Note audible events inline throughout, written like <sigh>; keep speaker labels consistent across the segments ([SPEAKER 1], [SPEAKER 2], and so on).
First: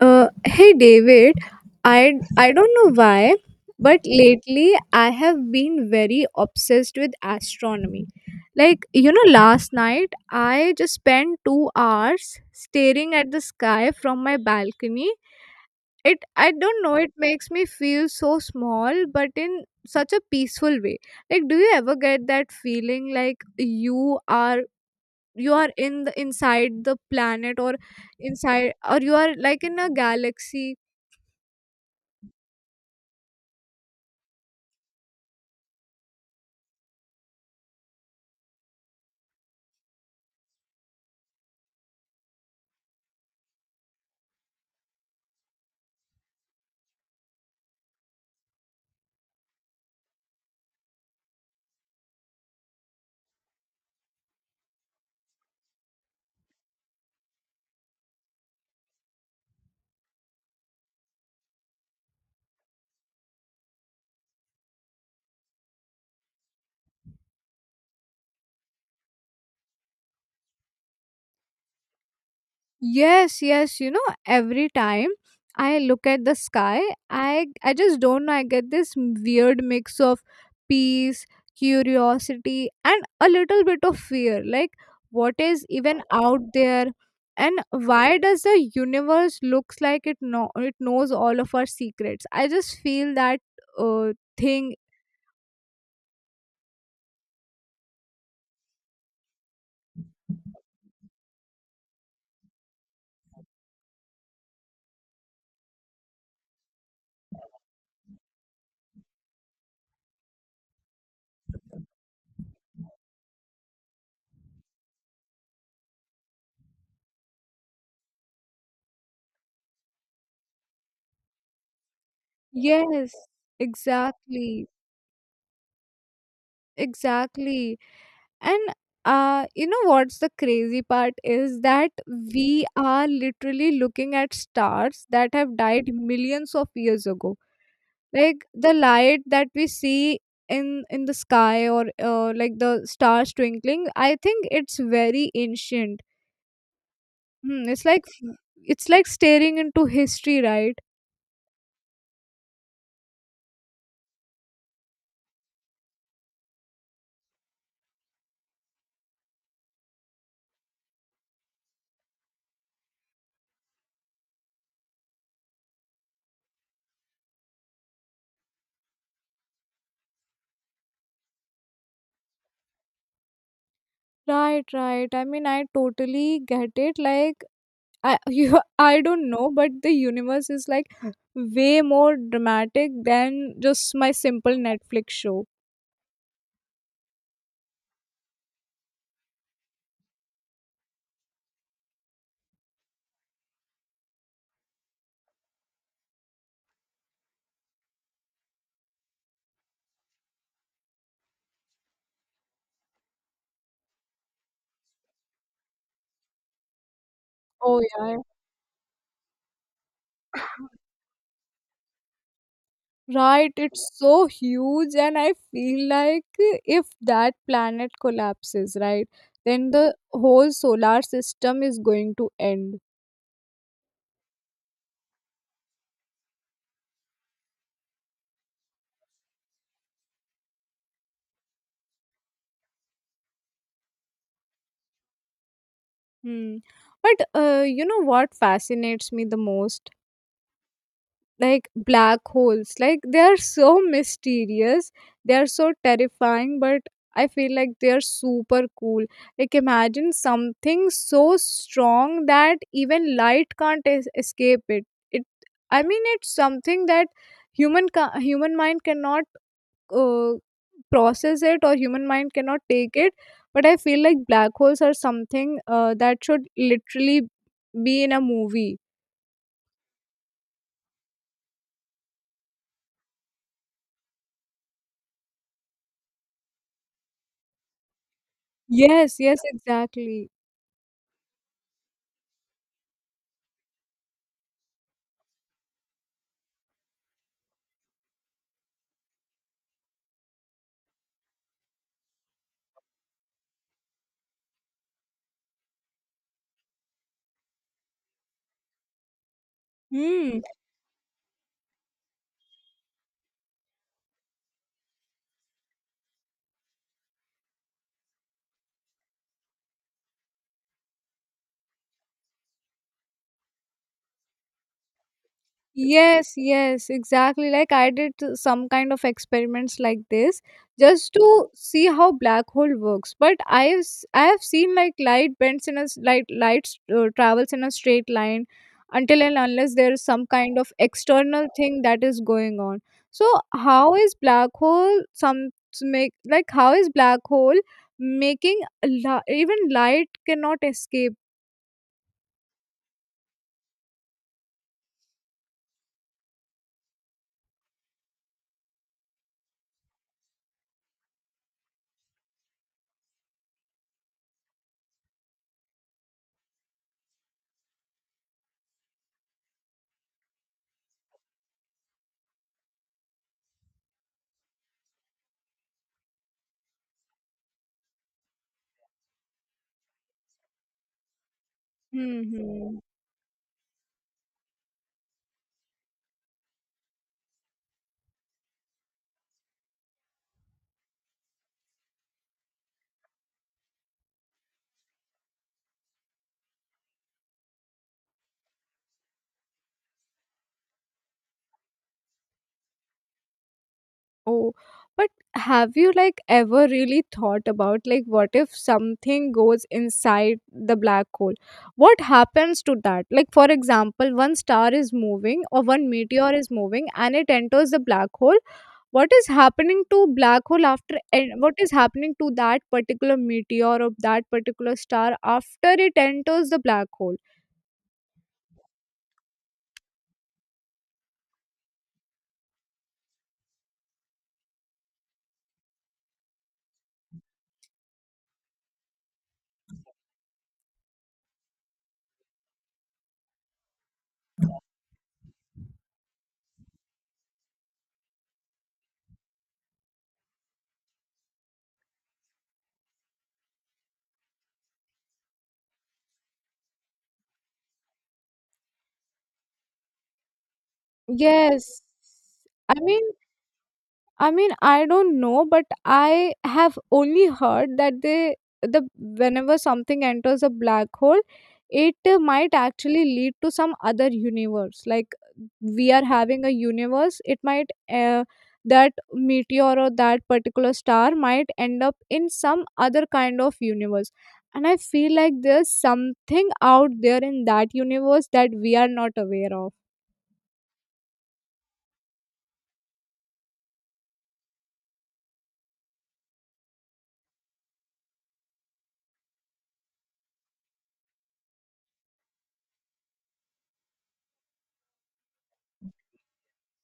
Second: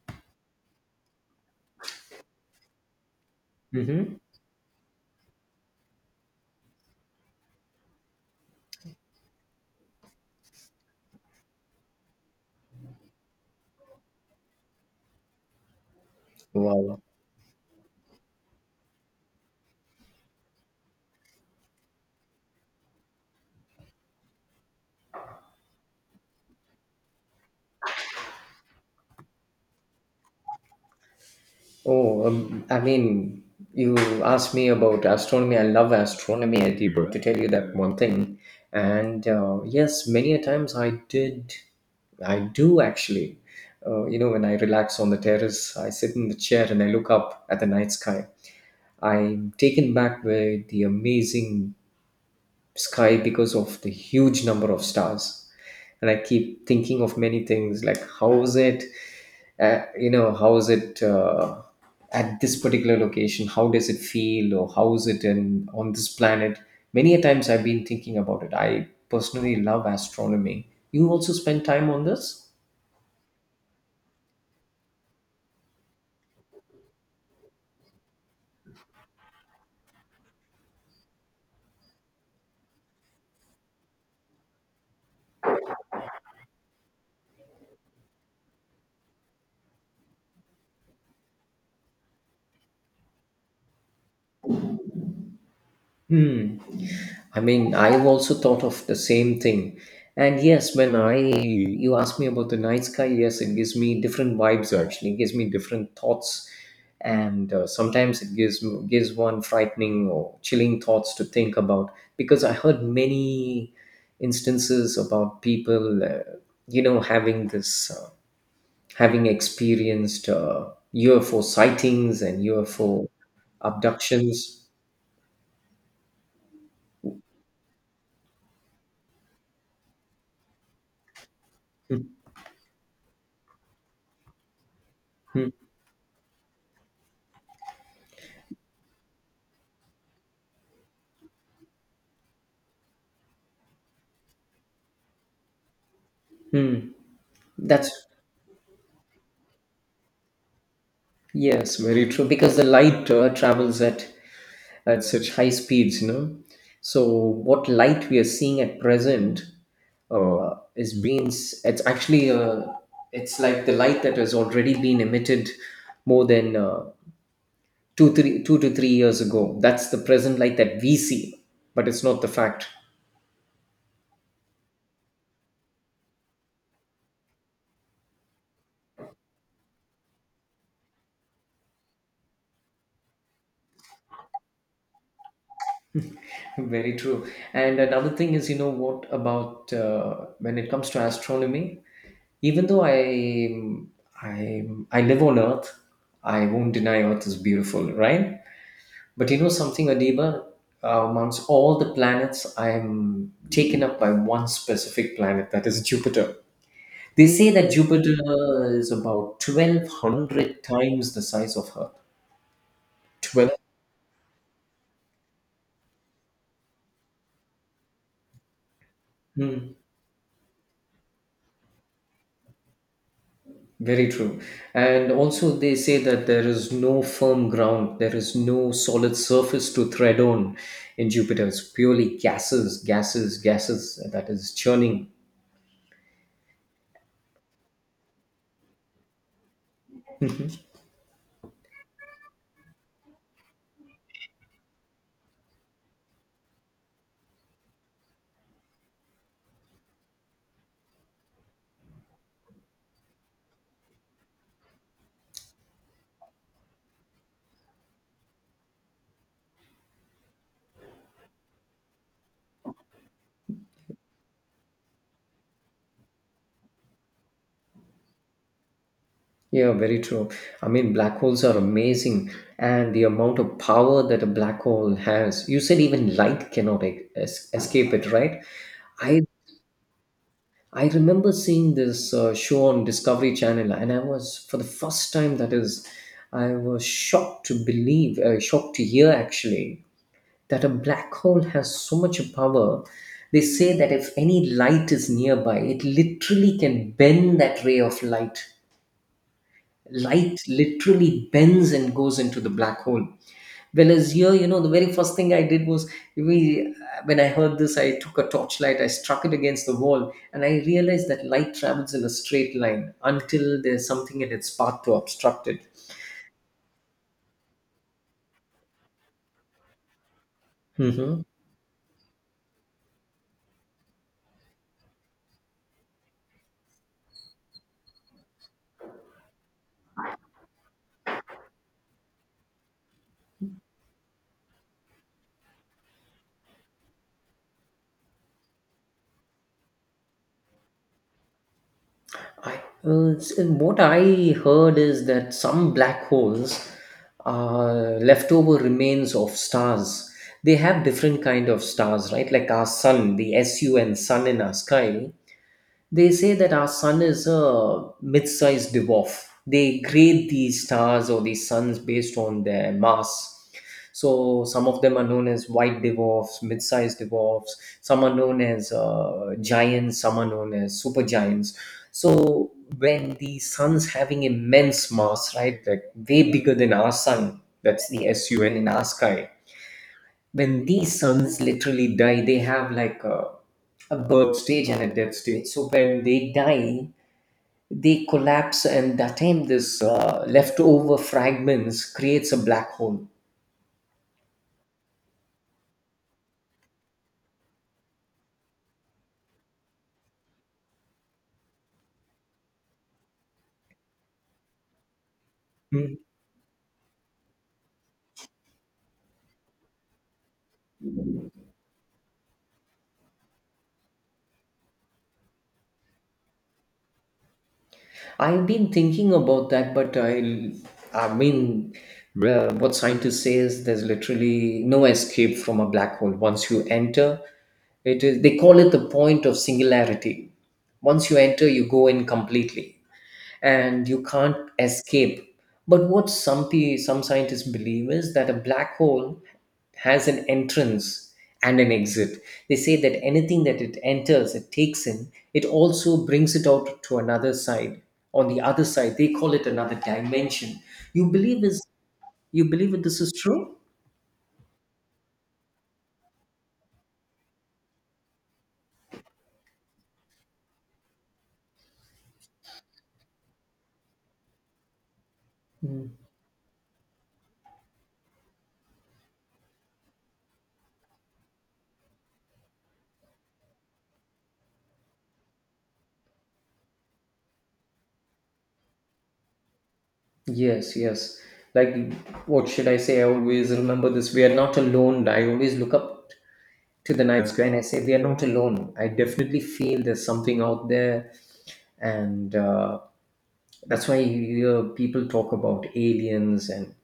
[SPEAKER 1] Hey David, I don't know why, but
[SPEAKER 2] Mm-hmm.
[SPEAKER 1] lately I have been very obsessed with astronomy. Like, you know, last night I just spent 2 hours staring at the sky from my balcony. It I don't know,
[SPEAKER 2] Wow.
[SPEAKER 1] it makes me feel so small, but in such a peaceful way. Like, do you ever get that feeling like you are in the inside the planet or inside or you are like in a galaxy?
[SPEAKER 2] Oh, I mean, you asked me about astronomy. I love astronomy, Adib, to tell you that one thing. And yes, many a times I did, I do actually. You know, when I relax on the terrace, I sit in the chair and I look up at the night sky. I'm taken back by the amazing sky because of the huge number of stars, and I keep thinking of many things like how is it. How is it at this particular location? How does it feel? Or how is it in on this planet? Many a times I've been thinking about it. I personally love astronomy. You also spend time on this?
[SPEAKER 1] Yes, yes. You know, every time I look at the sky, I just don't know. I get this weird mix of peace, curiosity, and a little bit of fear. Like, what is even out there, and why does the universe looks like it know it knows all of our secrets? I just feel that uh, thing.
[SPEAKER 2] hmm I mean, I've also thought of the same thing. And yes, when I you ask me about the night sky, yes, it gives me different vibes. Actually, it gives me different thoughts, and sometimes it gives one frightening or chilling thoughts to think about. Because I heard many instances about people, having having experienced UFO sightings and UFO
[SPEAKER 1] Yes,
[SPEAKER 2] abductions.
[SPEAKER 1] exactly,
[SPEAKER 2] <laughs>
[SPEAKER 1] exactly. And you know what's the crazy part is that we are literally looking at stars that
[SPEAKER 2] Mhm.
[SPEAKER 1] have died millions of years ago. Like the light that we see in the sky or like the stars twinkling, I think it's very ancient. Hmm, it's
[SPEAKER 2] That's
[SPEAKER 1] like it's like staring into history, right?
[SPEAKER 2] Yes, very true. Because the light travels at such high speeds, you know. So what light we are seeing at present is beings. It's actually it's like the light that has already been emitted more than two to three years ago. That's the present light that we see, but it's not the fact.
[SPEAKER 1] Right, right. I mean, I totally get it. Like I <laughs> you I don't know, but the universe is like way more dramatic than just my simple Netflix show.
[SPEAKER 2] <laughs> Very true. And another thing is, you know, what about when it comes to astronomy? Even though I I live on Earth, I won't deny Earth is beautiful, right? But you know something, Adiba, amongst all the planets, I'm taken up by one specific planet, that is Jupiter. They say that
[SPEAKER 1] Oh
[SPEAKER 2] Jupiter
[SPEAKER 1] yeah.
[SPEAKER 2] is about 1200 times the size of
[SPEAKER 1] Right,
[SPEAKER 2] Earth.
[SPEAKER 1] it's so huge and I feel like if that planet collapses, right, then the whole solar system is going to end.
[SPEAKER 2] Very true. And also, they say that there is no firm ground, there is no solid surface to tread on in Jupiter. It's purely gases, gases, gases that is churning.
[SPEAKER 1] Hmm. But you know what fascinates me the most? Like black holes, like they are so mysterious, they are so terrifying, but I feel like they are super cool. Like imagine something so strong that even light can't escape it. It i mean it's something that human mind cannot uh, process it, or human mind cannot take it. But I feel like black holes are something that should literally be in a movie.
[SPEAKER 2] Yeah, very true. I mean, black holes are amazing, and the amount of power that a black hole has. You said even light cannot escape it, right?
[SPEAKER 1] Yes,
[SPEAKER 2] I
[SPEAKER 1] yes, exactly.
[SPEAKER 2] I remember seeing this show on Discovery Channel, and I was, for the first time, that is, I was shocked to believe, shocked to hear actually, that a black hole has so much power. They say that if any light is nearby, it literally can bend that ray of light.
[SPEAKER 1] Hmm.
[SPEAKER 2] Light literally bends and goes into the black hole. Whereas here, you know, the very first thing I did was we, when I heard this, I took a torchlight, I struck it against the wall, and I realized that light travels in a straight line until there's something in its path to obstruct it.
[SPEAKER 1] Yes, yes, exactly. Like I did some kind of experiments like this just
[SPEAKER 2] hmm
[SPEAKER 1] to see how black hole works. But I have seen like light travels in a straight line until and unless there is some kind of external thing that is going on. So how is black hole even light cannot escape?
[SPEAKER 2] I, what I heard is that some black holes are leftover remains of stars. They have different kind of stars, right? Like our sun, the sun in our sky. They say that our sun is a mid sized dwarf. They grade these stars or these suns based on their mass. So some of them are known as white dwarfs, mid-sized dwarfs. Some are known as giants. Some are known as supergiants. So
[SPEAKER 1] Hmm.
[SPEAKER 2] when the sun's having immense mass, right, like way bigger than our sun, that's the SUN in our sky, when these sons literally die, they have like a birth stage and a death stage. So when they die, they collapse, and that time this leftover fragments creates a black hole.
[SPEAKER 1] Oh, but have you like ever really thought about like what if something goes inside the black hole? What happens to that? Like for example, one star is moving or one
[SPEAKER 2] Mm.
[SPEAKER 1] meteor is moving and it enters the black hole. What is happening to black hole after, and what is happening to that particular meteor or that particular star after it enters the black hole?
[SPEAKER 2] I've been thinking about that, but I mean, well, what scientists say is there's literally no escape from a black hole. Once you enter, it is they call it the point of singularity. Once you enter, you go in completely, and you can't escape. But what some scientists believe is that a black hole has an entrance and an exit. They say that anything that it enters, it takes in, it also brings it out to another side. On the other side, they call it another dimension. You believe is
[SPEAKER 1] Yes.
[SPEAKER 2] you believe
[SPEAKER 1] I
[SPEAKER 2] that this
[SPEAKER 1] mean
[SPEAKER 2] is true?
[SPEAKER 1] I mean, I don't know, but I have only heard that they the whenever something enters a black hole, it might actually lead to some other universe. Like
[SPEAKER 2] Mm.
[SPEAKER 1] we are having a universe, it might that meteor or that particular star might end up in some other kind of universe. And I feel like there's something out there in that universe that we are not aware of.
[SPEAKER 2] Yes, yes. Like, what should I say? I always remember this. We are not alone. I always look up to the night sky and I say, we are not alone. I definitely feel there's something out there. And That's why you hear people talk about aliens and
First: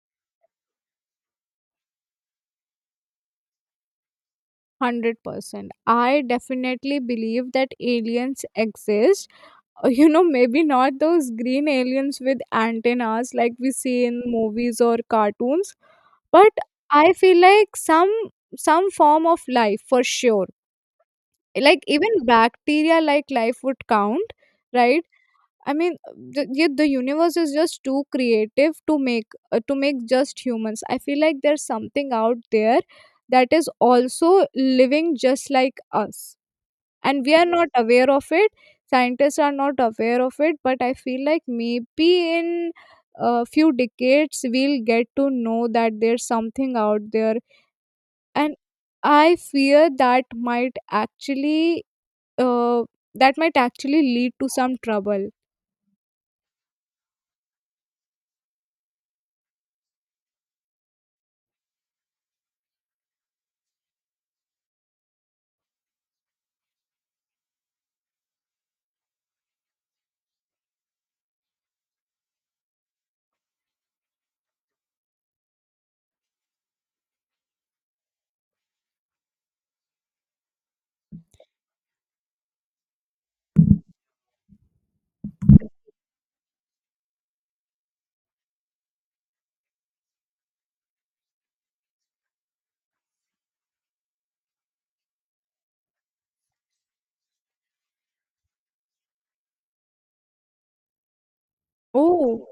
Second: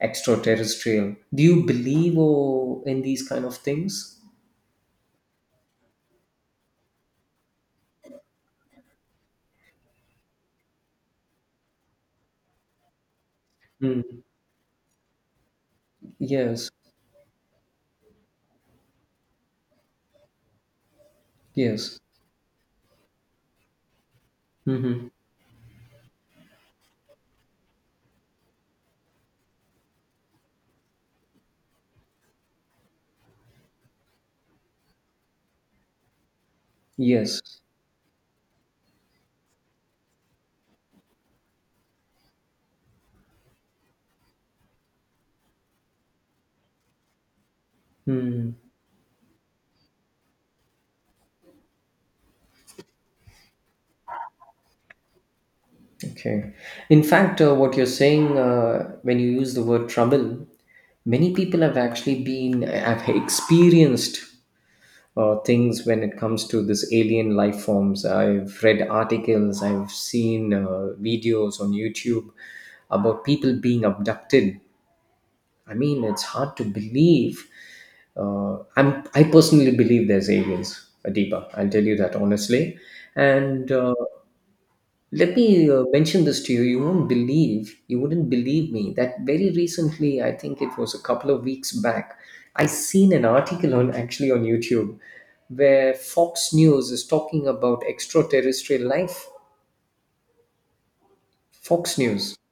[SPEAKER 2] extraterrestrial. Do you believe in these kind of things?
[SPEAKER 1] 100%. I definitely believe that aliens exist. You know, maybe not those green aliens with antennas like we see
[SPEAKER 2] Mm.
[SPEAKER 1] in movies or cartoons, but
[SPEAKER 2] Yes,
[SPEAKER 1] I feel like some form of life for sure. Like
[SPEAKER 2] yes.
[SPEAKER 1] even bacteria like life would count, right?
[SPEAKER 2] hmm
[SPEAKER 1] I mean, yeah, the universe is just too creative to make to make just humans. I feel like there's something out there that is also living just like us, and we
[SPEAKER 2] Yes.
[SPEAKER 1] are not aware of it. Scientists are not aware of it, but I feel like maybe in a few decades we'll get to know that there's something out there,
[SPEAKER 2] Mm.
[SPEAKER 1] and I fear uh, that might actually lead to some trouble.
[SPEAKER 2] Okay. In fact, what you're saying when you use the word trouble, many people have actually been, have experienced things when it comes to this alien life forms. I've read articles, I've seen videos on YouTube about people being abducted. I mean, it's hard to believe. I personally believe there's aliens, Adiba. I'll tell you that honestly, and let me mention this to you. You won't believe, you wouldn't believe me that very recently, I think it was a couple of weeks back, I seen an article on actually on YouTube where Fox News is talking about extraterrestrial life. Fox News.
[SPEAKER 1] Oh,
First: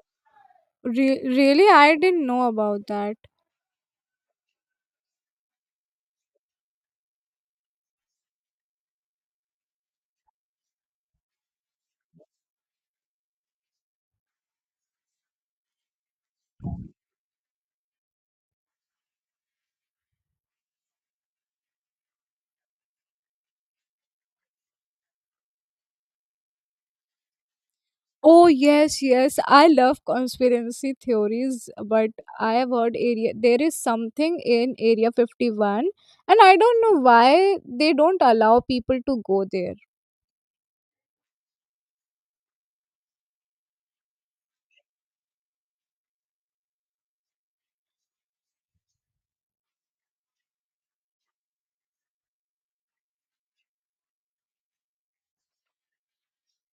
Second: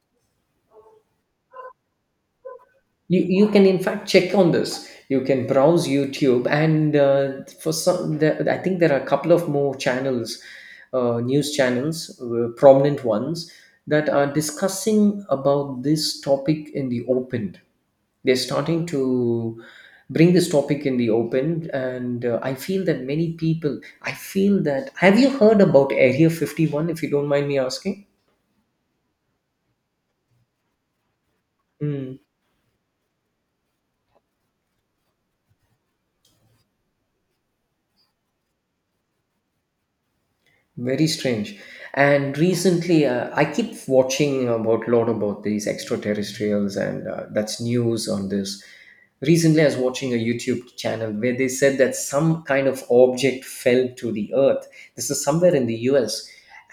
[SPEAKER 1] really, I didn't know about that.
[SPEAKER 2] You can in fact check on this. You can browse YouTube, and for some the, I think there are a couple of more channels, news channels, prominent ones, that are discussing about this topic in the open. They're starting to bring this topic in the open, and I feel that many people, I feel that, have you heard about area 51, if you don't mind me asking?
[SPEAKER 1] Oh yes, yes. I love conspiracy theories, but
[SPEAKER 2] Hmm.
[SPEAKER 1] I have heard area there is something in Area 51, and I don't know why they don't allow people to go there.
[SPEAKER 2] Very strange. And recently, I keep watching about lot about these extraterrestrials, and that's news on this. Recently, I was watching a YouTube channel where they said that some kind of object fell to the Earth. This is somewhere in the US,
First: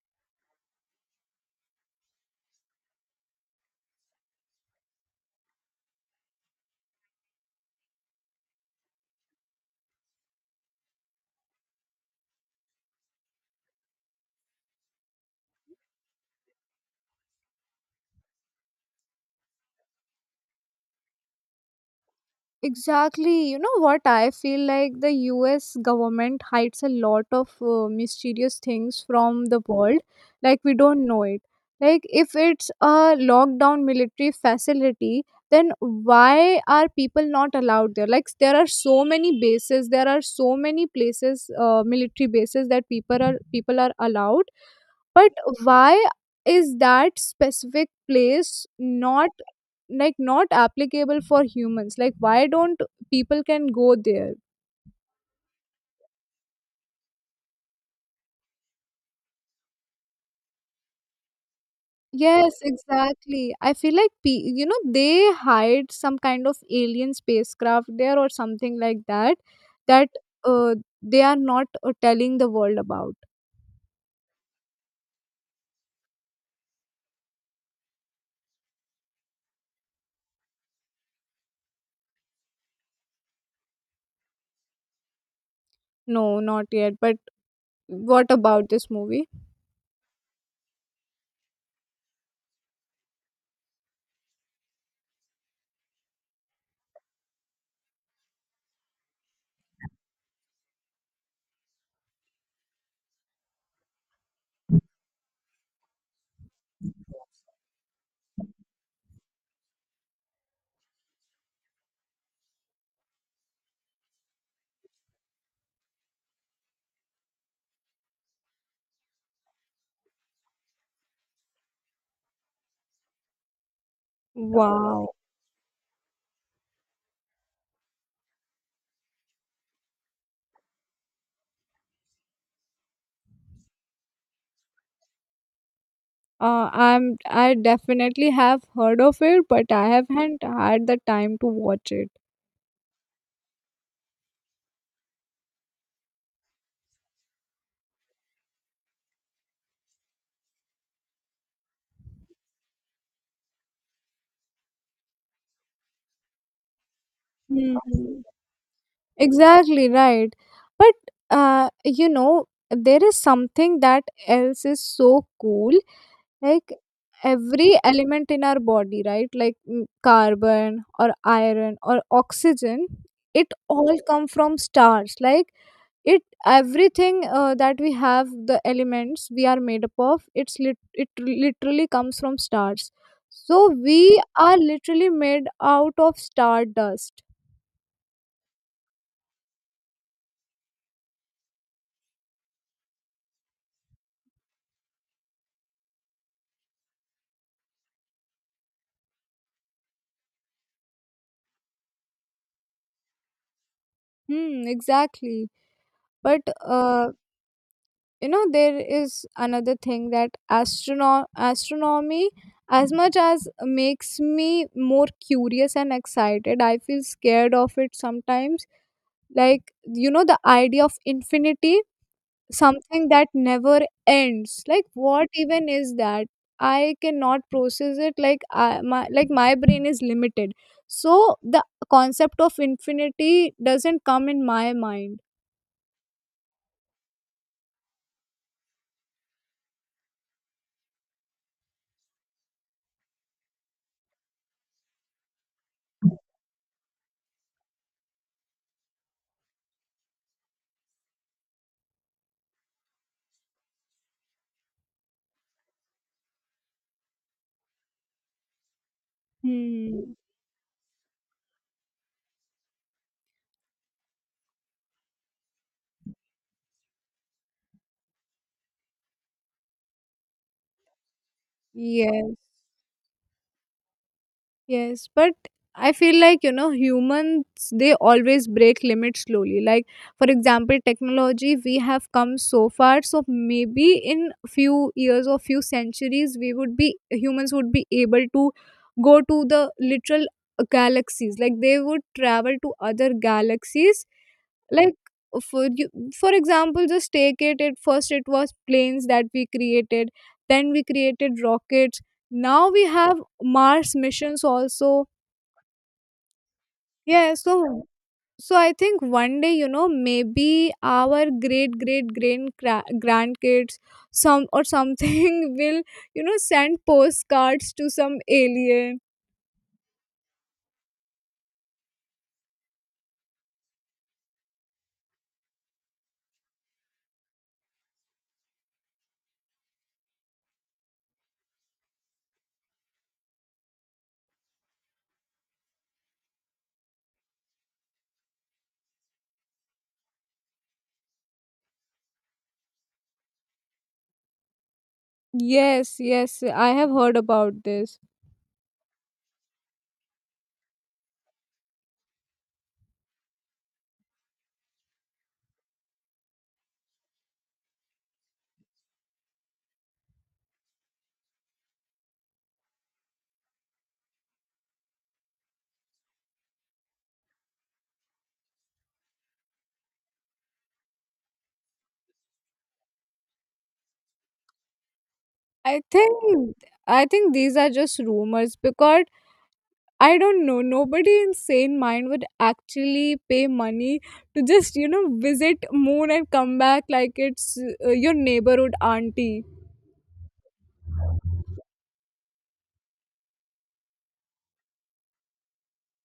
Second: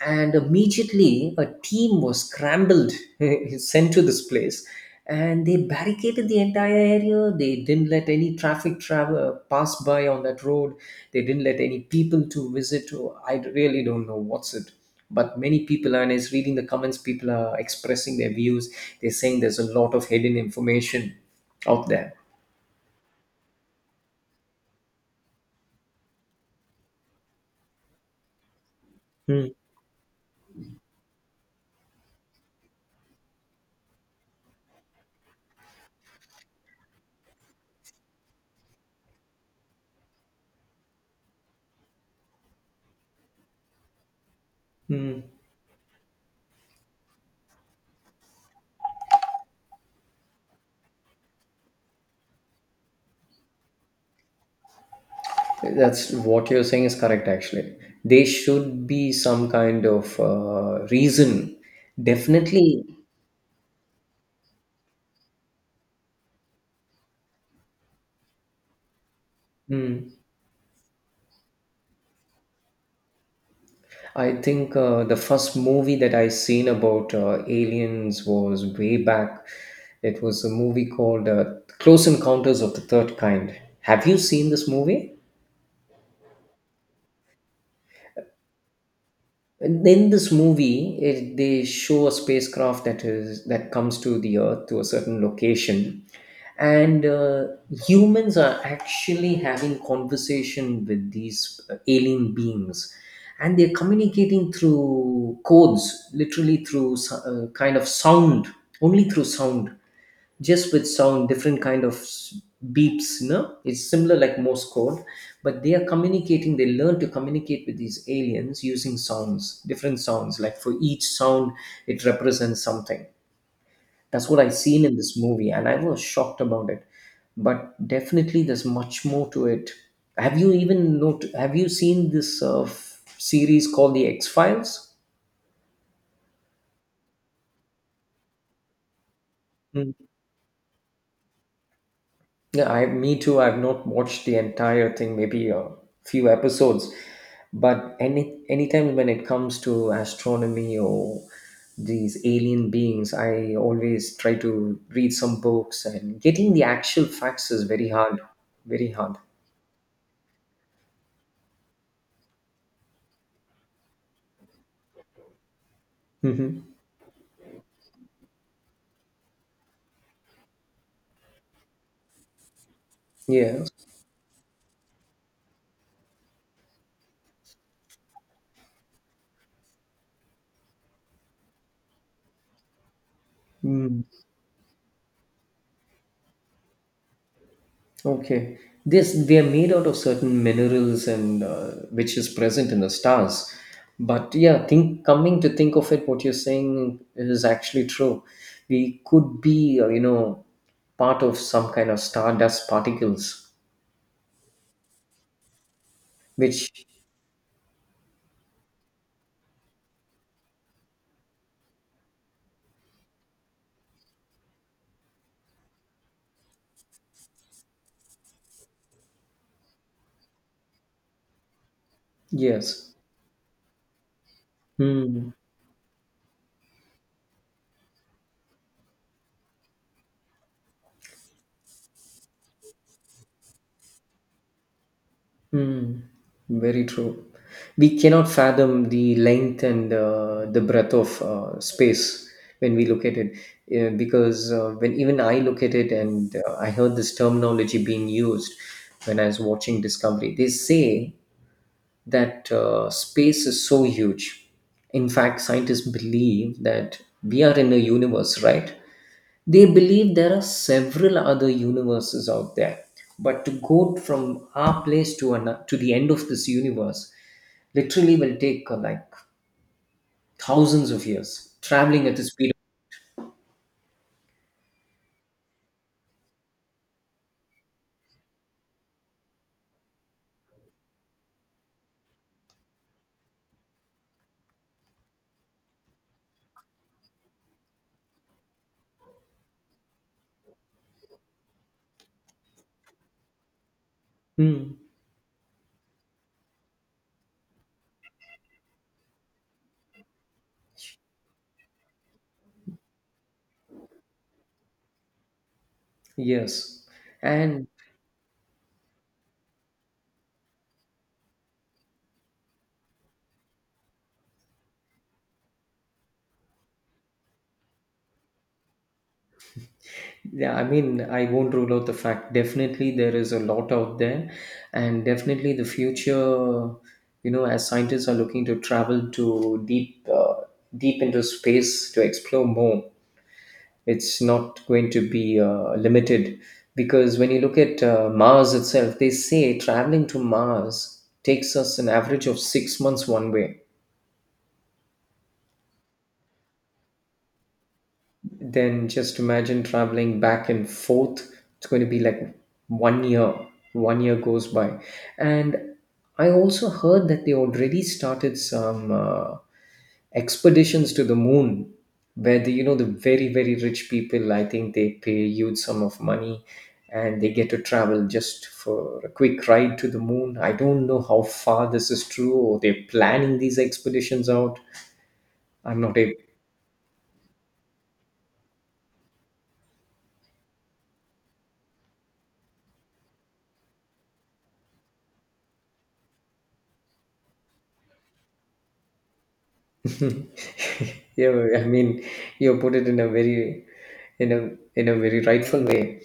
[SPEAKER 2] and immediately a team was scrambled, <laughs> sent to this place, and they barricaded the entire area. They didn't let any traffic travel pass by on that road. They didn't let any people to visit to. I really don't know what's it, but many people are, and is reading the comments, people are expressing their views. They're saying there's a lot of hidden information out there.
[SPEAKER 1] Exactly. You know what? I feel like the US government hides a lot of mysterious things from
[SPEAKER 2] Hmm.
[SPEAKER 1] the world. Like, we don't know it. Like, if it's a lockdown military facility, then why are people not allowed there? Like, there are so many bases, there are so many places, military bases that people are allowed,
[SPEAKER 2] Hmm.
[SPEAKER 1] but why is that specific place not like not applicable for humans? Like why don't people can go there?
[SPEAKER 2] That's what you're saying is correct, actually. There should be some kind of reason.
[SPEAKER 1] Yes,
[SPEAKER 2] Definitely.
[SPEAKER 1] exactly. I feel like you know they hide some kind of alien spacecraft there or something like that, that
[SPEAKER 2] Hmm.
[SPEAKER 1] uh, they are not telling the world about.
[SPEAKER 2] I think the first movie that I seen about aliens was way back. It was a movie called Close Encounters of the Third Kind. Have you seen this movie?
[SPEAKER 1] No, not yet, but what about this movie?
[SPEAKER 2] And in this movie, it, they show a spacecraft that is that comes to the Earth to a certain location, and humans are actually having conversation with these alien beings, and they're communicating through codes, literally through kind of sound, only through sound, just with sound, different kind of beeps, you know, it's similar like morse code. But they are communicating, they learn to communicate with these aliens using sounds, different sounds, like for each sound it represents something. That's what I seen in
[SPEAKER 1] Wow.
[SPEAKER 2] this movie and I was shocked about it. But definitely there's much more to it. Have you even not have you seen this series called the X Files?
[SPEAKER 1] I definitely have heard of it, but I haven't had the time to watch it.
[SPEAKER 2] Yeah, I me too. I've not watched the entire thing, maybe a few episodes. But anytime when it comes to astronomy or these alien beings, I always try to read some books, and getting the actual facts is
[SPEAKER 1] Hmm.
[SPEAKER 2] very hard. Very hard.
[SPEAKER 1] Exactly, right. But you know, there is something that else is so cool.
[SPEAKER 2] hmm
[SPEAKER 1] Like every element in our body, right? Like carbon or iron or oxygen, it
[SPEAKER 2] Yeah.
[SPEAKER 1] all come from stars. Like it everything that we have, the elements we are made up of, it literally comes from stars, so
[SPEAKER 2] Mm.
[SPEAKER 1] we are literally made out of stardust.
[SPEAKER 2] Okay. This they are made out of certain minerals and which is present in the stars. But yeah, think coming to think of it, what you're saying is actually true. We could be, you know, part of some kind of stardust particles,
[SPEAKER 1] Hmm, exactly. But
[SPEAKER 2] which
[SPEAKER 1] uh, you know there is another thing, that astronomy, as much as makes me more curious and excited, I feel scared of it sometimes. Like, you know, the idea of infinity,
[SPEAKER 2] yes.
[SPEAKER 1] something that never ends, like what
[SPEAKER 2] Hmm.
[SPEAKER 1] even is that? I cannot process it. Like my like my brain is limited, so the concept of infinity doesn't come in my mind.
[SPEAKER 2] Hmm. Very true. We cannot fathom the length and the breadth of space when we look at it, because when even I look at it, and I heard this terminology being used when I was watching Discovery. They say that space is so huge. In fact, scientists believe that we are in a universe, right? They
[SPEAKER 1] Hmm.
[SPEAKER 2] believe there are several other universes out there, but to go from our place to an, to the end of this universe literally will take like thousands of years, traveling at the
[SPEAKER 1] Yes.
[SPEAKER 2] speed of
[SPEAKER 1] Yes, but I feel like, you know, humans, they always break limits slowly. Like, for example, technology, we have come so far. So maybe in few years or few centuries, humans would be able to go to the literal galaxies. Like, they would travel to other galaxies.
[SPEAKER 2] Hmm.
[SPEAKER 1] Like for you for example, just take it, at first it was planes that we created, then we created rockets, now we have Mars missions also.
[SPEAKER 2] Yes.
[SPEAKER 1] Yeah, so
[SPEAKER 2] And
[SPEAKER 1] so I think one day, you know, maybe our great great grandkids some or something <laughs> will, you know, send postcards to some alien.
[SPEAKER 2] yeah, I mean, I won't rule out the fact definitely there is a lot out there, and definitely the future, as scientists are looking to travel to deep into space to explore more. It's not going to be limited because when you look at Mars itself, they say traveling to Mars takes us an average of 6 months one way.
[SPEAKER 1] Yes, yes, I have heard about this.
[SPEAKER 2] Then just imagine traveling back and forth. It's going to be like 1 year. 1 year goes by, and I also heard that they already started some expeditions to the moon, where the you know the very very rich people. I think they pay a huge sum of money, and they get to travel just for a quick ride to the moon. I don't know how far this is true, or they're planning these expeditions out. I'm
[SPEAKER 1] i
[SPEAKER 2] not able.
[SPEAKER 1] think i think these are just rumors because I don't know. Nobody in sane mind would actually pay money to just, you know, visit moon and come back. Like it's your neighborhood auntie.
[SPEAKER 2] <laughs> Yeah, I mean, you put it in a in a very rightful way.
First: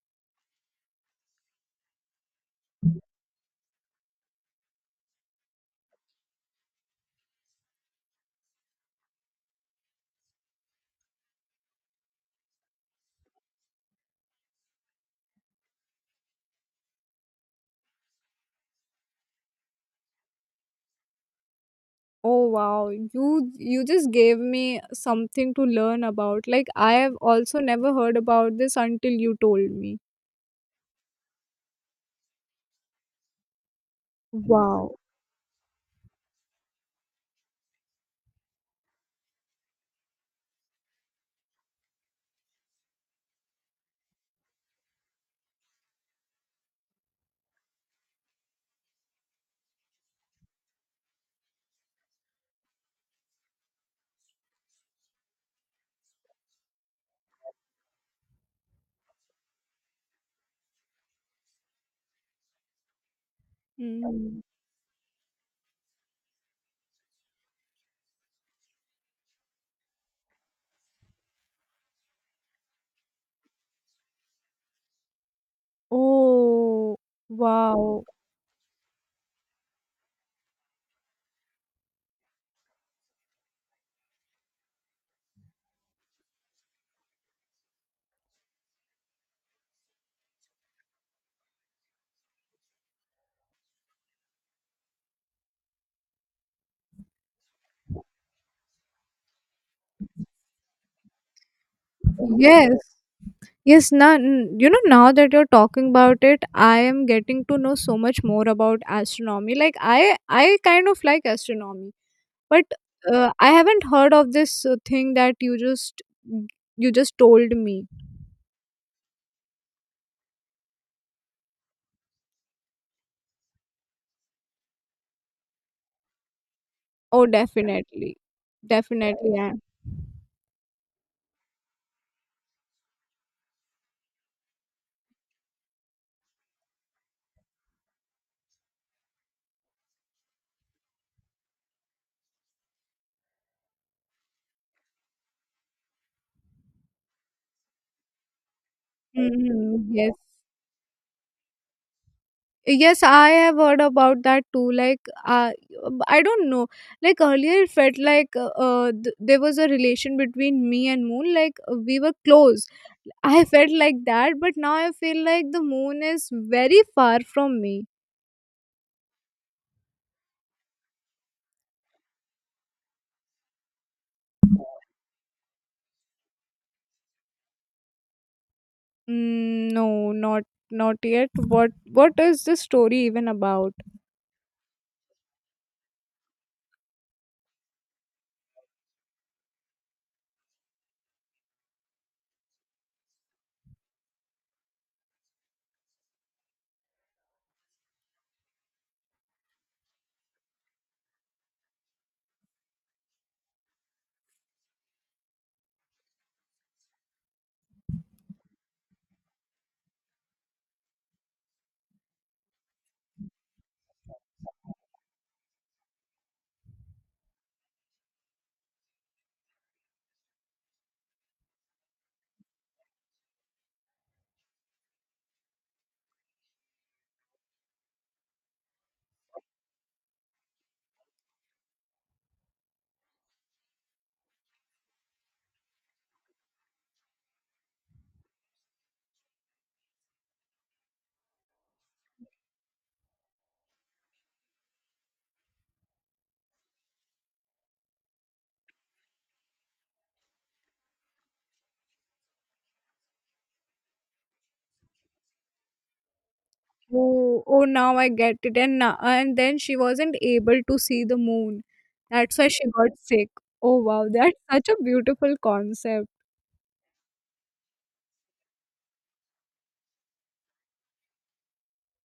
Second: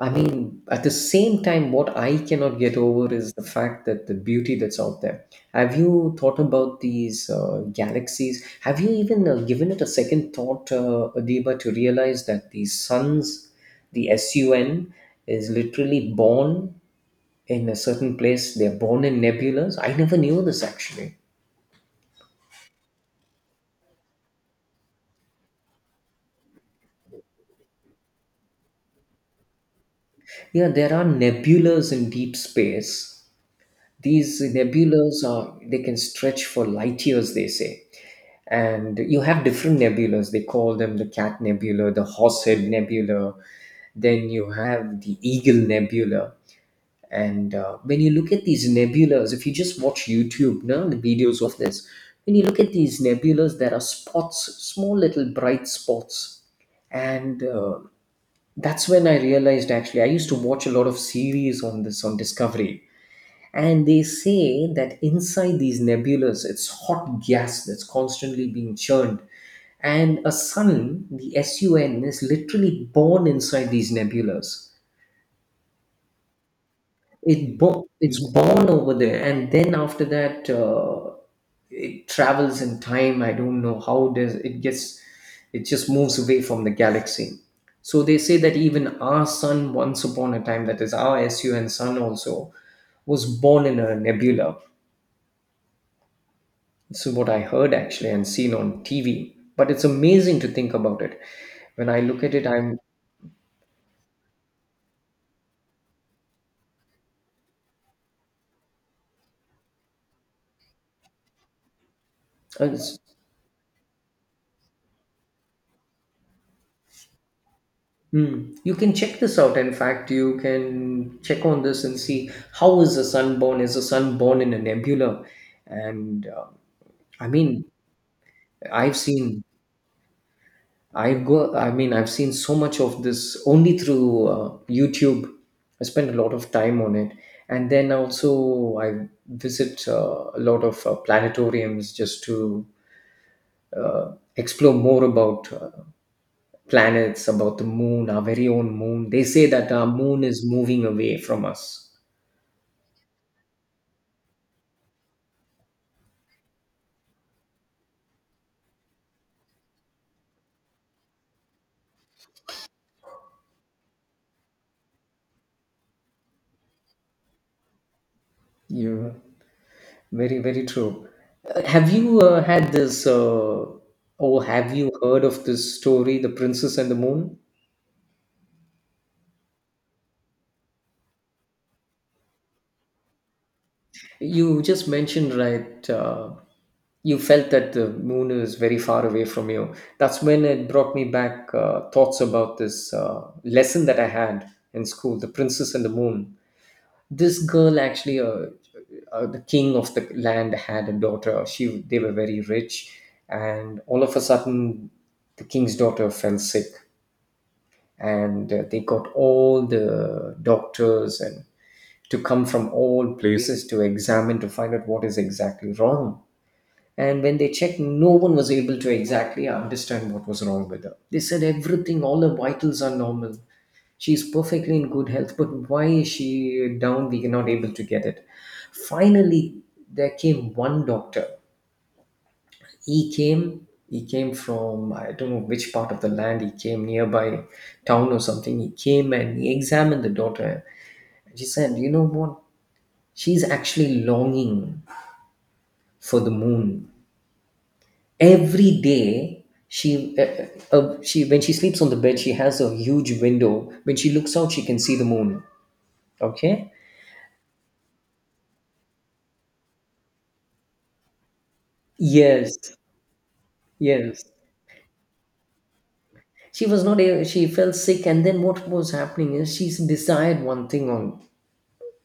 [SPEAKER 2] I mean, at the same time, what I cannot get over is the fact that the beauty that's out there. Have you thought about these galaxies? Have you even given it a second thought, Adiba, to realize that the sun is literally born in a certain place. They're born in nebulas. I never knew this actually.
[SPEAKER 1] Oh wow, you just gave me something to learn about. Like I have also never heard about this until you told me.
[SPEAKER 2] Yeah, there are nebulas in deep space. These
[SPEAKER 1] Wow.
[SPEAKER 2] nebulas are they can stretch for light years, they say. And you have different nebulas. They call them the Cat Nebula, the Horsehead Nebula. Then you have the Eagle Nebula. And when you look at these nebulas, if you just watch YouTube, now the videos of this, when you look at these nebulas, there are spots, small little bright spots and that's when I realized. Actually, I used to watch a lot of series on this on Discovery, and they
[SPEAKER 1] Mm.
[SPEAKER 2] say that inside these nebulas it's hot gas that's constantly being churned, and a sun the sun is literally born inside these nebulas.
[SPEAKER 1] Oh wow.
[SPEAKER 2] It's born over there, and then after that, it travels in time. I don't know how does it gets, it just moves away from the galaxy. So they say that even our sun once upon a time, that is our sun also, was born in a nebula. This is what I heard actually and seen on TV, but it's amazing to think about it. When I look at it,
[SPEAKER 1] Yes.
[SPEAKER 2] I'm
[SPEAKER 1] Yes, now you know, now that you're talking about it, I am getting to know so much more about astronomy. Like I kind of like astronomy, but
[SPEAKER 2] it's
[SPEAKER 1] I haven't heard of this thing that you just told me.
[SPEAKER 2] Hmm. You can check this out. In fact, you can check on this and see how is the sun born? Is the sun born in a nebula? And
[SPEAKER 1] Oh,
[SPEAKER 2] I mean,
[SPEAKER 1] definitely,
[SPEAKER 2] I've
[SPEAKER 1] definitely,
[SPEAKER 2] seen,
[SPEAKER 1] yeah.
[SPEAKER 2] I go, I mean, I've seen so much of this only through YouTube. I spend a lot of time on it, and then also I visit a lot of planetariums just to explore more about planets, about the moon, our very own moon. They say that our
[SPEAKER 1] Hmm. Yes,
[SPEAKER 2] moon is moving away from us.
[SPEAKER 1] yes, I have heard about that too. Like, uh, I don't know. Like earlier, it felt like there was a relation between me and moon. Like we were close. I felt like that, but now I feel like the moon is very far from me.
[SPEAKER 2] You're very, very true. Have you had this, or have you heard of this story, The Princess and the Moon?
[SPEAKER 1] Mm, no, not yet. What is the story even about?
[SPEAKER 2] You just mentioned, right, you felt that the moon is very far away from you. That's when it brought me back thoughts about this lesson that I had in school, The Princess and the Moon. This girl actually, the king of the land had a daughter, she they were very rich, and all of a sudden the king's daughter fell sick, and they got all the doctors and to come from all places to examine to find out what is exactly wrong. And when they checked, no one was able to exactly understand what was wrong with her. They said everything, all her vitals are normal. She's perfectly in good health, but why is she down? We are not able to get it. Finally, there came one doctor. He came from I don't know which part of the land. He came nearby town or something. He came and he examined the daughter. She said, "You know what? She's actually longing for the moon." Every day she when she sleeps on the bed she has a huge window, when she looks out she can see the moon. Okay.
[SPEAKER 1] Oh, oh, now I get it. And now, and then she wasn't able to see the moon. That's why
[SPEAKER 2] Yes,
[SPEAKER 1] she got sick. Oh wow,
[SPEAKER 2] yes,
[SPEAKER 1] that's such a beautiful concept.
[SPEAKER 2] she was not a- she felt sick, and then what was happening is she desired one thing on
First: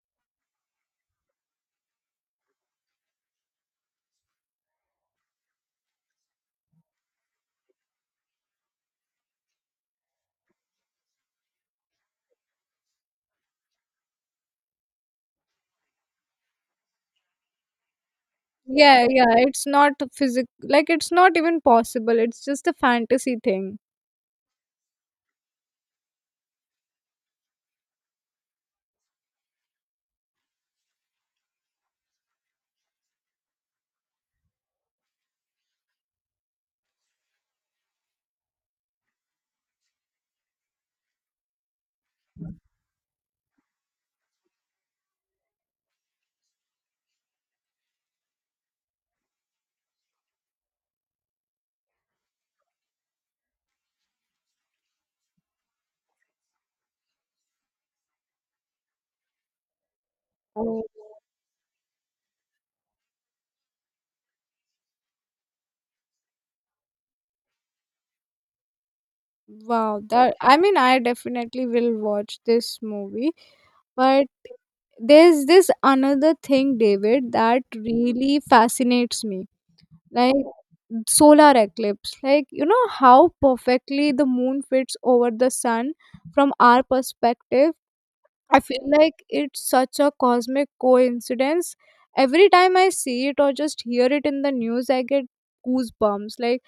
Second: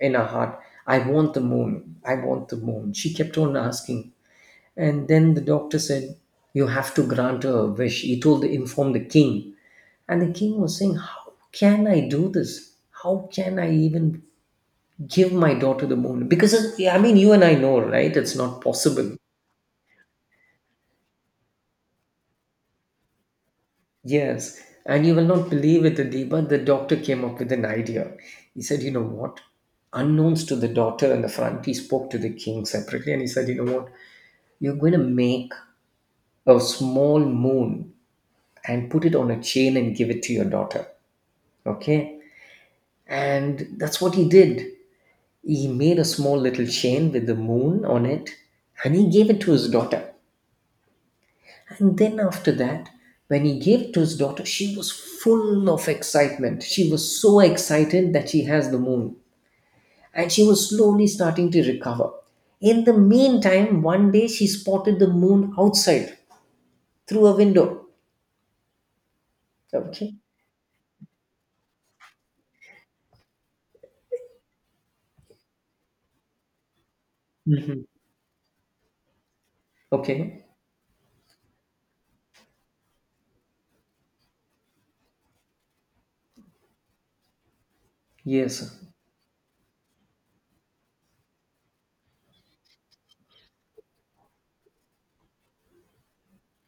[SPEAKER 2] in her heart. I want the moon, I want the moon, she kept on asking. And then the doctor said, you have to grant her a wish, he told, inform the king. And the king was saying, how can I do this? How can I even give my daughter the moon, because yeah, I mean you and I know, right, it's not
[SPEAKER 1] Yeah,
[SPEAKER 2] possible.
[SPEAKER 1] yeah, it's not even possible. It's just a fantasy thing.
[SPEAKER 2] Yes, and you will not believe it, Adiba, the doctor came up with an idea. He said, you know what, unknowns to the daughter in the front, he spoke to the king separately and he said, you know what, you're going to make a small moon and put it on a chain and give it to your daughter. Okay, and that's what he did. He made a small little chain with the moon on it and he gave it to his daughter. And then after that, when he gave to his daughter, she was full of excitement. She was so excited that she has the moon. And she was
[SPEAKER 1] Oh,
[SPEAKER 2] slowly starting to recover. In the meantime, one day she spotted the moon outside through a window.
[SPEAKER 1] wow,
[SPEAKER 2] Okay.
[SPEAKER 1] that, I mean, I definitely will watch this movie. But there's this another thing, David, that really fascinates me. Like
[SPEAKER 2] Okay.
[SPEAKER 1] solar eclipse. Like, you know how perfectly the moon fits over the sun from our perspective? I
[SPEAKER 2] Yes.
[SPEAKER 1] feel like it's such a cosmic coincidence. Every time I see it or just hear it in the news, I get goosebumps. Like,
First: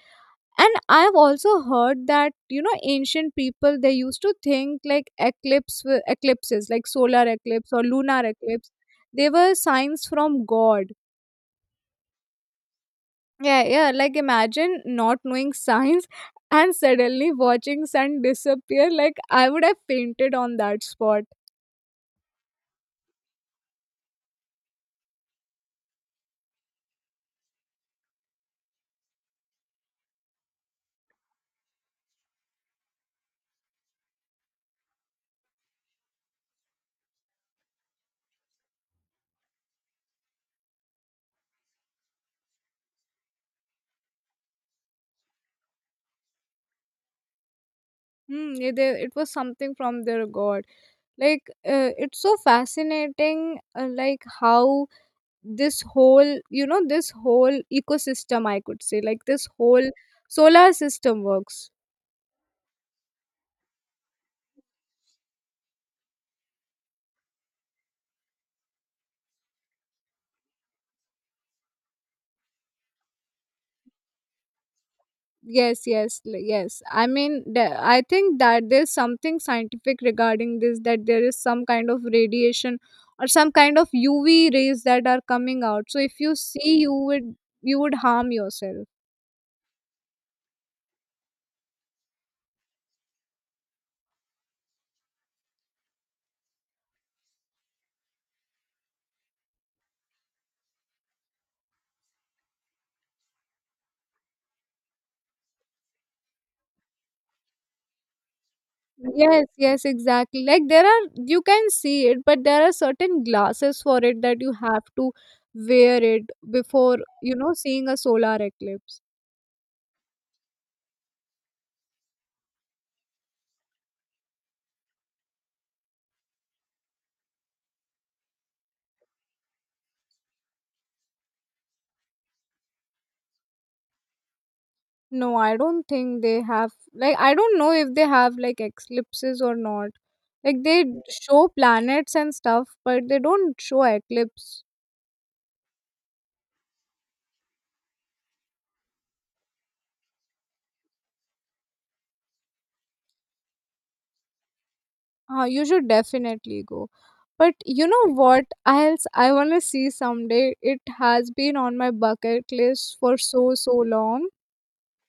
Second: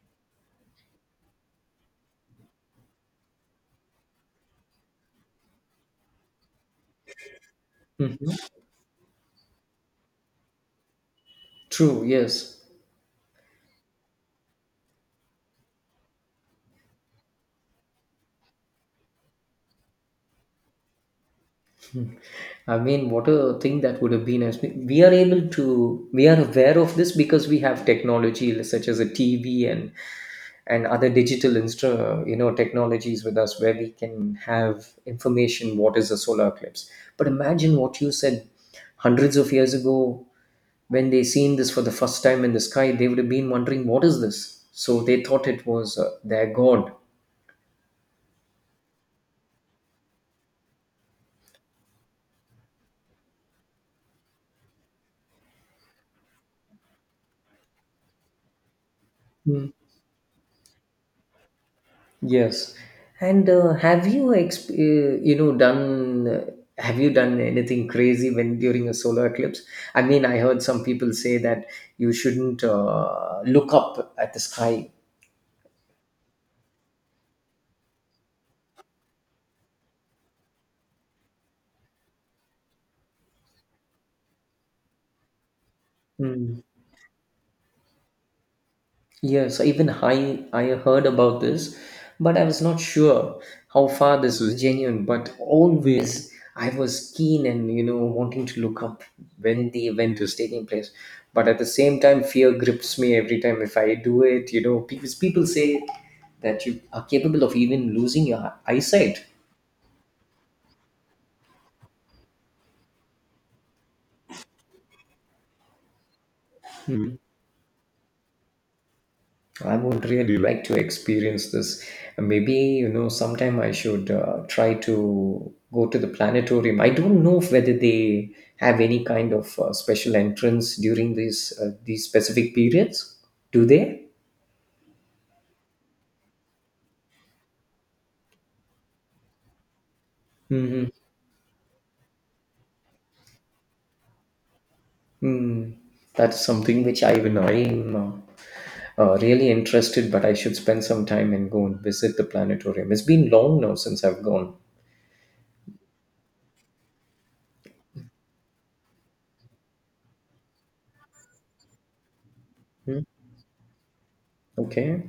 [SPEAKER 1] and I've also heard that, you know, ancient people, they used to think like eclipses like solar eclipse or lunar
[SPEAKER 2] Mhm.
[SPEAKER 1] eclipse, they were signs from god.
[SPEAKER 2] True. Yes.
[SPEAKER 1] Yeah, yeah, like imagine not knowing <laughs> signs, and suddenly watching sun disappear, like I would have fainted on that spot.
[SPEAKER 2] I mean, what a thing that would have been, as we are able to, we are aware of this because we have technology such as a TV and other digital technologies with us where we can have information what is a solar eclipse. But imagine what you said, hundreds of years ago, when they seen this for the first time in the sky, they would have been wondering what is this, so they thought it was their god.
[SPEAKER 1] Hmm, yeah, it was something from their god. Like it's so fascinating, like how this whole, you know, this whole ecosystem, I could say, like this
[SPEAKER 2] Mm,
[SPEAKER 1] whole solar system works.
[SPEAKER 2] yes. And have you exp- you know done have you done anything crazy when during a solar eclipse? I mean, I heard some people say that you shouldn't look up at the sky.
[SPEAKER 1] Yes, yes, yes, I mean I think that there's something scientific regarding this, that there is some kind of radiation or some kind of UV rays that are coming out, so if you
[SPEAKER 2] Mm,
[SPEAKER 1] see, you would harm yourself.
[SPEAKER 2] yes, even I heard about this, but I was not sure how far this was genuine. But always I was keen and you know wanting to look up when the event was taking place. But at the same time, fear grips me every time if I do it. You know, because people say that you are capable of even losing your eyesight.
[SPEAKER 1] Yes, yes, exactly. Like there are, you can see it, but there are certain glasses for it that you have to wear it before, you know, seeing a solar eclipse.
[SPEAKER 2] I would really like to experience this. Maybe, you know, sometime I should try to go to the planetarium. I don't know whether they have any kind of special entrance during these specific periods. Do they?
[SPEAKER 1] No, I don't think they have, like, I don't know if they have like eclipses or not. Like they
[SPEAKER 2] Hmm.
[SPEAKER 1] show planets and stuff, but they don't show eclipse.
[SPEAKER 2] Mm. That's something which I am really interested, but I should spend some time and go and visit the planetarium. It's been long now since I've gone.
[SPEAKER 1] You should definitely go. But you know what else I want to see someday? It has been on my bucket list
[SPEAKER 2] Hmm.
[SPEAKER 1] for so, so long.
[SPEAKER 2] Okay.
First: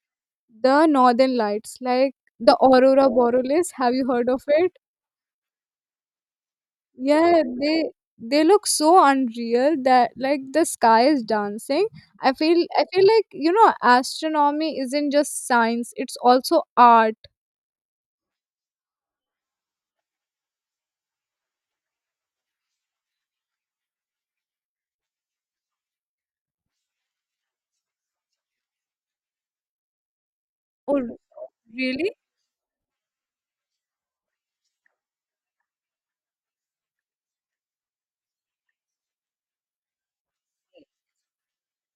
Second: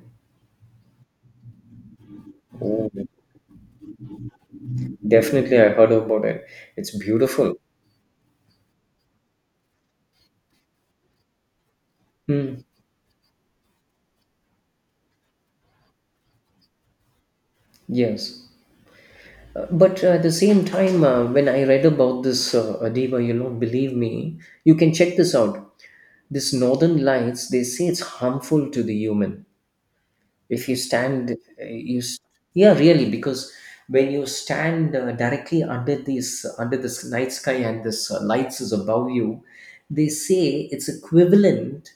[SPEAKER 1] The northern lights, like the
[SPEAKER 2] Oh,
[SPEAKER 1] aurora borealis, have you heard of it?
[SPEAKER 2] definitely, I heard about it. It's
[SPEAKER 1] Yeah,
[SPEAKER 2] beautiful.
[SPEAKER 1] they look so unreal that like the sky is dancing. I feel
[SPEAKER 2] Hmm.
[SPEAKER 1] I feel like, you know, astronomy isn't just science, it's also art.
[SPEAKER 2] Yes. But at the same time, when I read about this Adiba, you don't believe me. You can check this out. This northern lights, they say it's harmful to the human. If you
[SPEAKER 1] Oh,
[SPEAKER 2] stand you
[SPEAKER 1] really?
[SPEAKER 2] s- Yeah, really, because when you stand directly under these under this night sky and this lights is above you, they say it's equivalent,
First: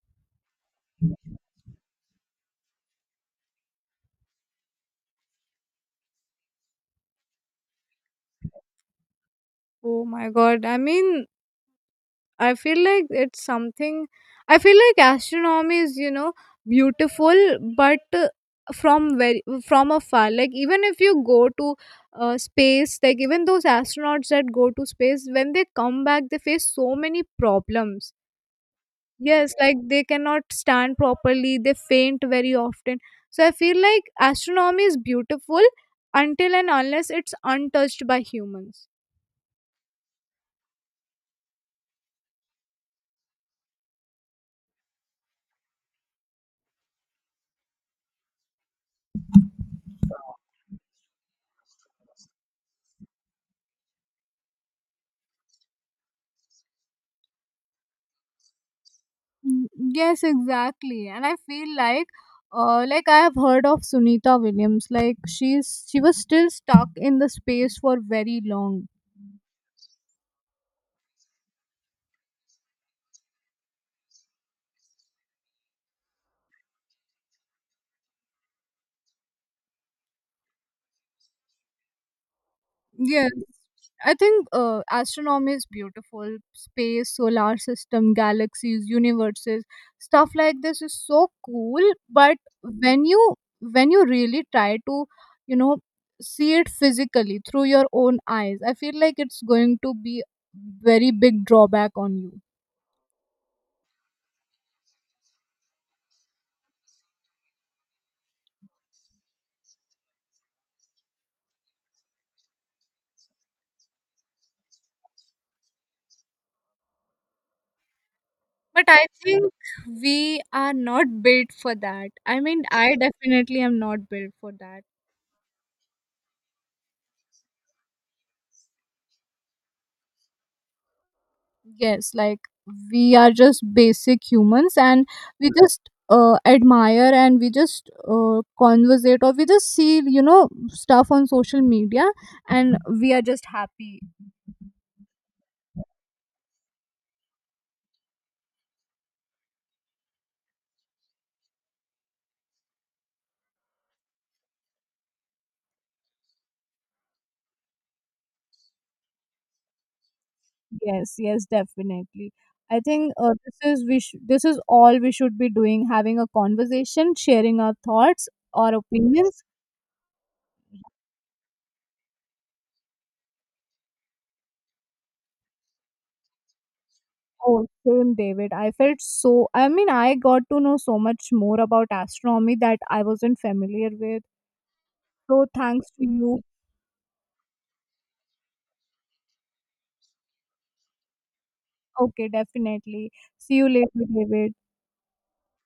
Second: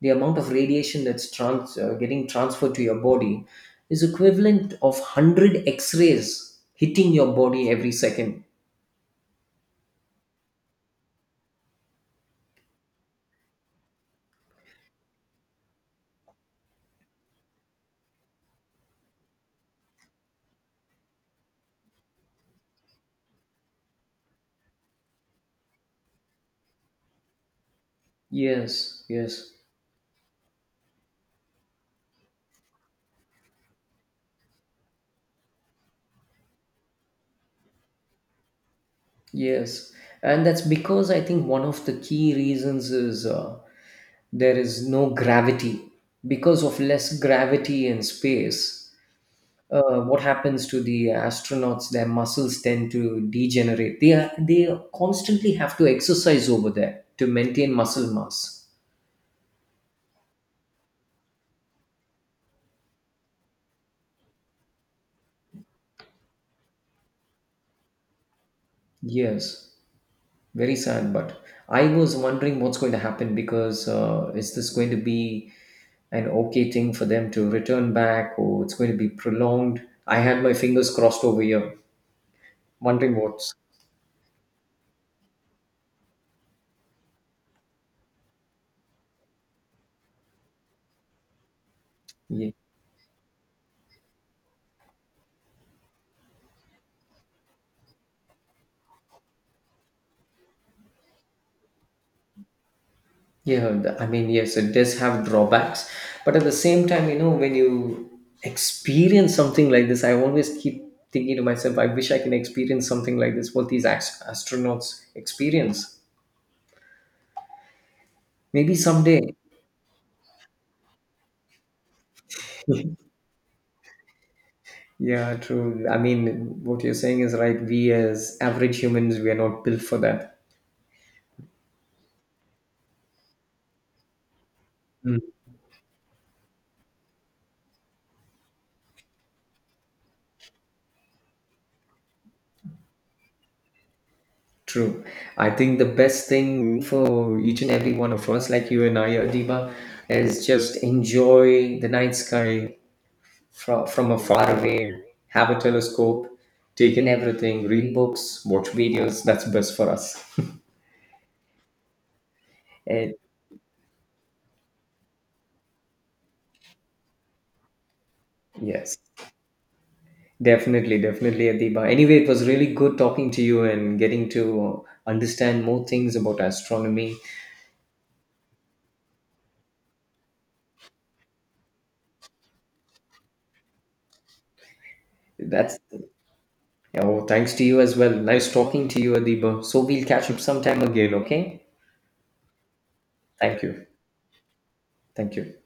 [SPEAKER 2] the amount of radiation that's getting transferred to your body is equivalent of 100 x-rays hitting your body every second.
[SPEAKER 1] Oh my god. I mean, I feel like it's something. I feel like astronomy is, you know, beautiful, but from very from afar. Like even if you go to space, like even those astronauts that go to space, when they come back, they face so many problems.
[SPEAKER 2] Yes, yes,
[SPEAKER 1] Yes, like they cannot stand properly. They faint very often. So I feel like astronomy is beautiful until and unless it's untouched by humans.
[SPEAKER 2] yes. And that's because I think one of the key reasons is there is no gravity, because of less gravity in space, what happens to the astronauts, their muscles tend to degenerate. They constantly have to exercise over there to maintain muscle mass.
[SPEAKER 1] Mm, yes, exactly, and I feel like I have heard of Sunita Williams, like she was still stuck in the space for very long.
[SPEAKER 2] Yes, very sad, but I was wondering what's going to happen, because is this going to be an okay thing for them to return back, or it's going to be prolonged. I had my fingers crossed over here, wondering
[SPEAKER 1] Yes,
[SPEAKER 2] what's
[SPEAKER 1] I think astronomy is beautiful, space, solar system, galaxies, universes, stuff like this is so cool. But
[SPEAKER 2] yeah.
[SPEAKER 1] when you when you really try to, you know, see it physically through your own eyes, I feel like it's going to be very big drawback on you.
[SPEAKER 2] I mean, yes, it does have drawbacks, but at the same time, you know, when you experience something like this, I always keep thinking to myself, I wish I can experience something like this, what these astronauts experience. Maybe
[SPEAKER 1] But I
[SPEAKER 2] someday.
[SPEAKER 1] think we are not built for that. I mean, I definitely am not built for that.
[SPEAKER 2] Yeah, true. I mean, what you're saying is right. We as average humans, we are not built for that.
[SPEAKER 1] Yes, like we are just basic humans, and
[SPEAKER 2] Mm,
[SPEAKER 1] we just admire and we just conversate, or we just see, you know, stuff on social media, and we are just happy.
[SPEAKER 2] true. I think the best thing for each and every one of us, like you and I, Adiba, is just enjoy the night sky, from a far away, have a telescope, take in everything, read books, watch videos. That's best for us. <laughs>
[SPEAKER 1] Yes, yes, definitely. I think this is all we should be doing, having a conversation, sharing our thoughts or
[SPEAKER 2] Yes,
[SPEAKER 1] opinions.
[SPEAKER 2] definitely, definitely, Adiba. Anyway, it was really good talking to you and getting to understand more things about astronomy.
[SPEAKER 1] Oh, same, David. I felt so. I mean, I got to know so much more about astronomy that I wasn't familiar with. So,
[SPEAKER 2] That's
[SPEAKER 1] thanks to you.
[SPEAKER 2] oh, thanks to you as well. Nice talking to you, Adiba. So we'll catch up sometime again, okay?
[SPEAKER 1] Okay, definitely. See
[SPEAKER 2] Thank
[SPEAKER 1] you
[SPEAKER 2] you.
[SPEAKER 1] later, David.
[SPEAKER 2] Thank you.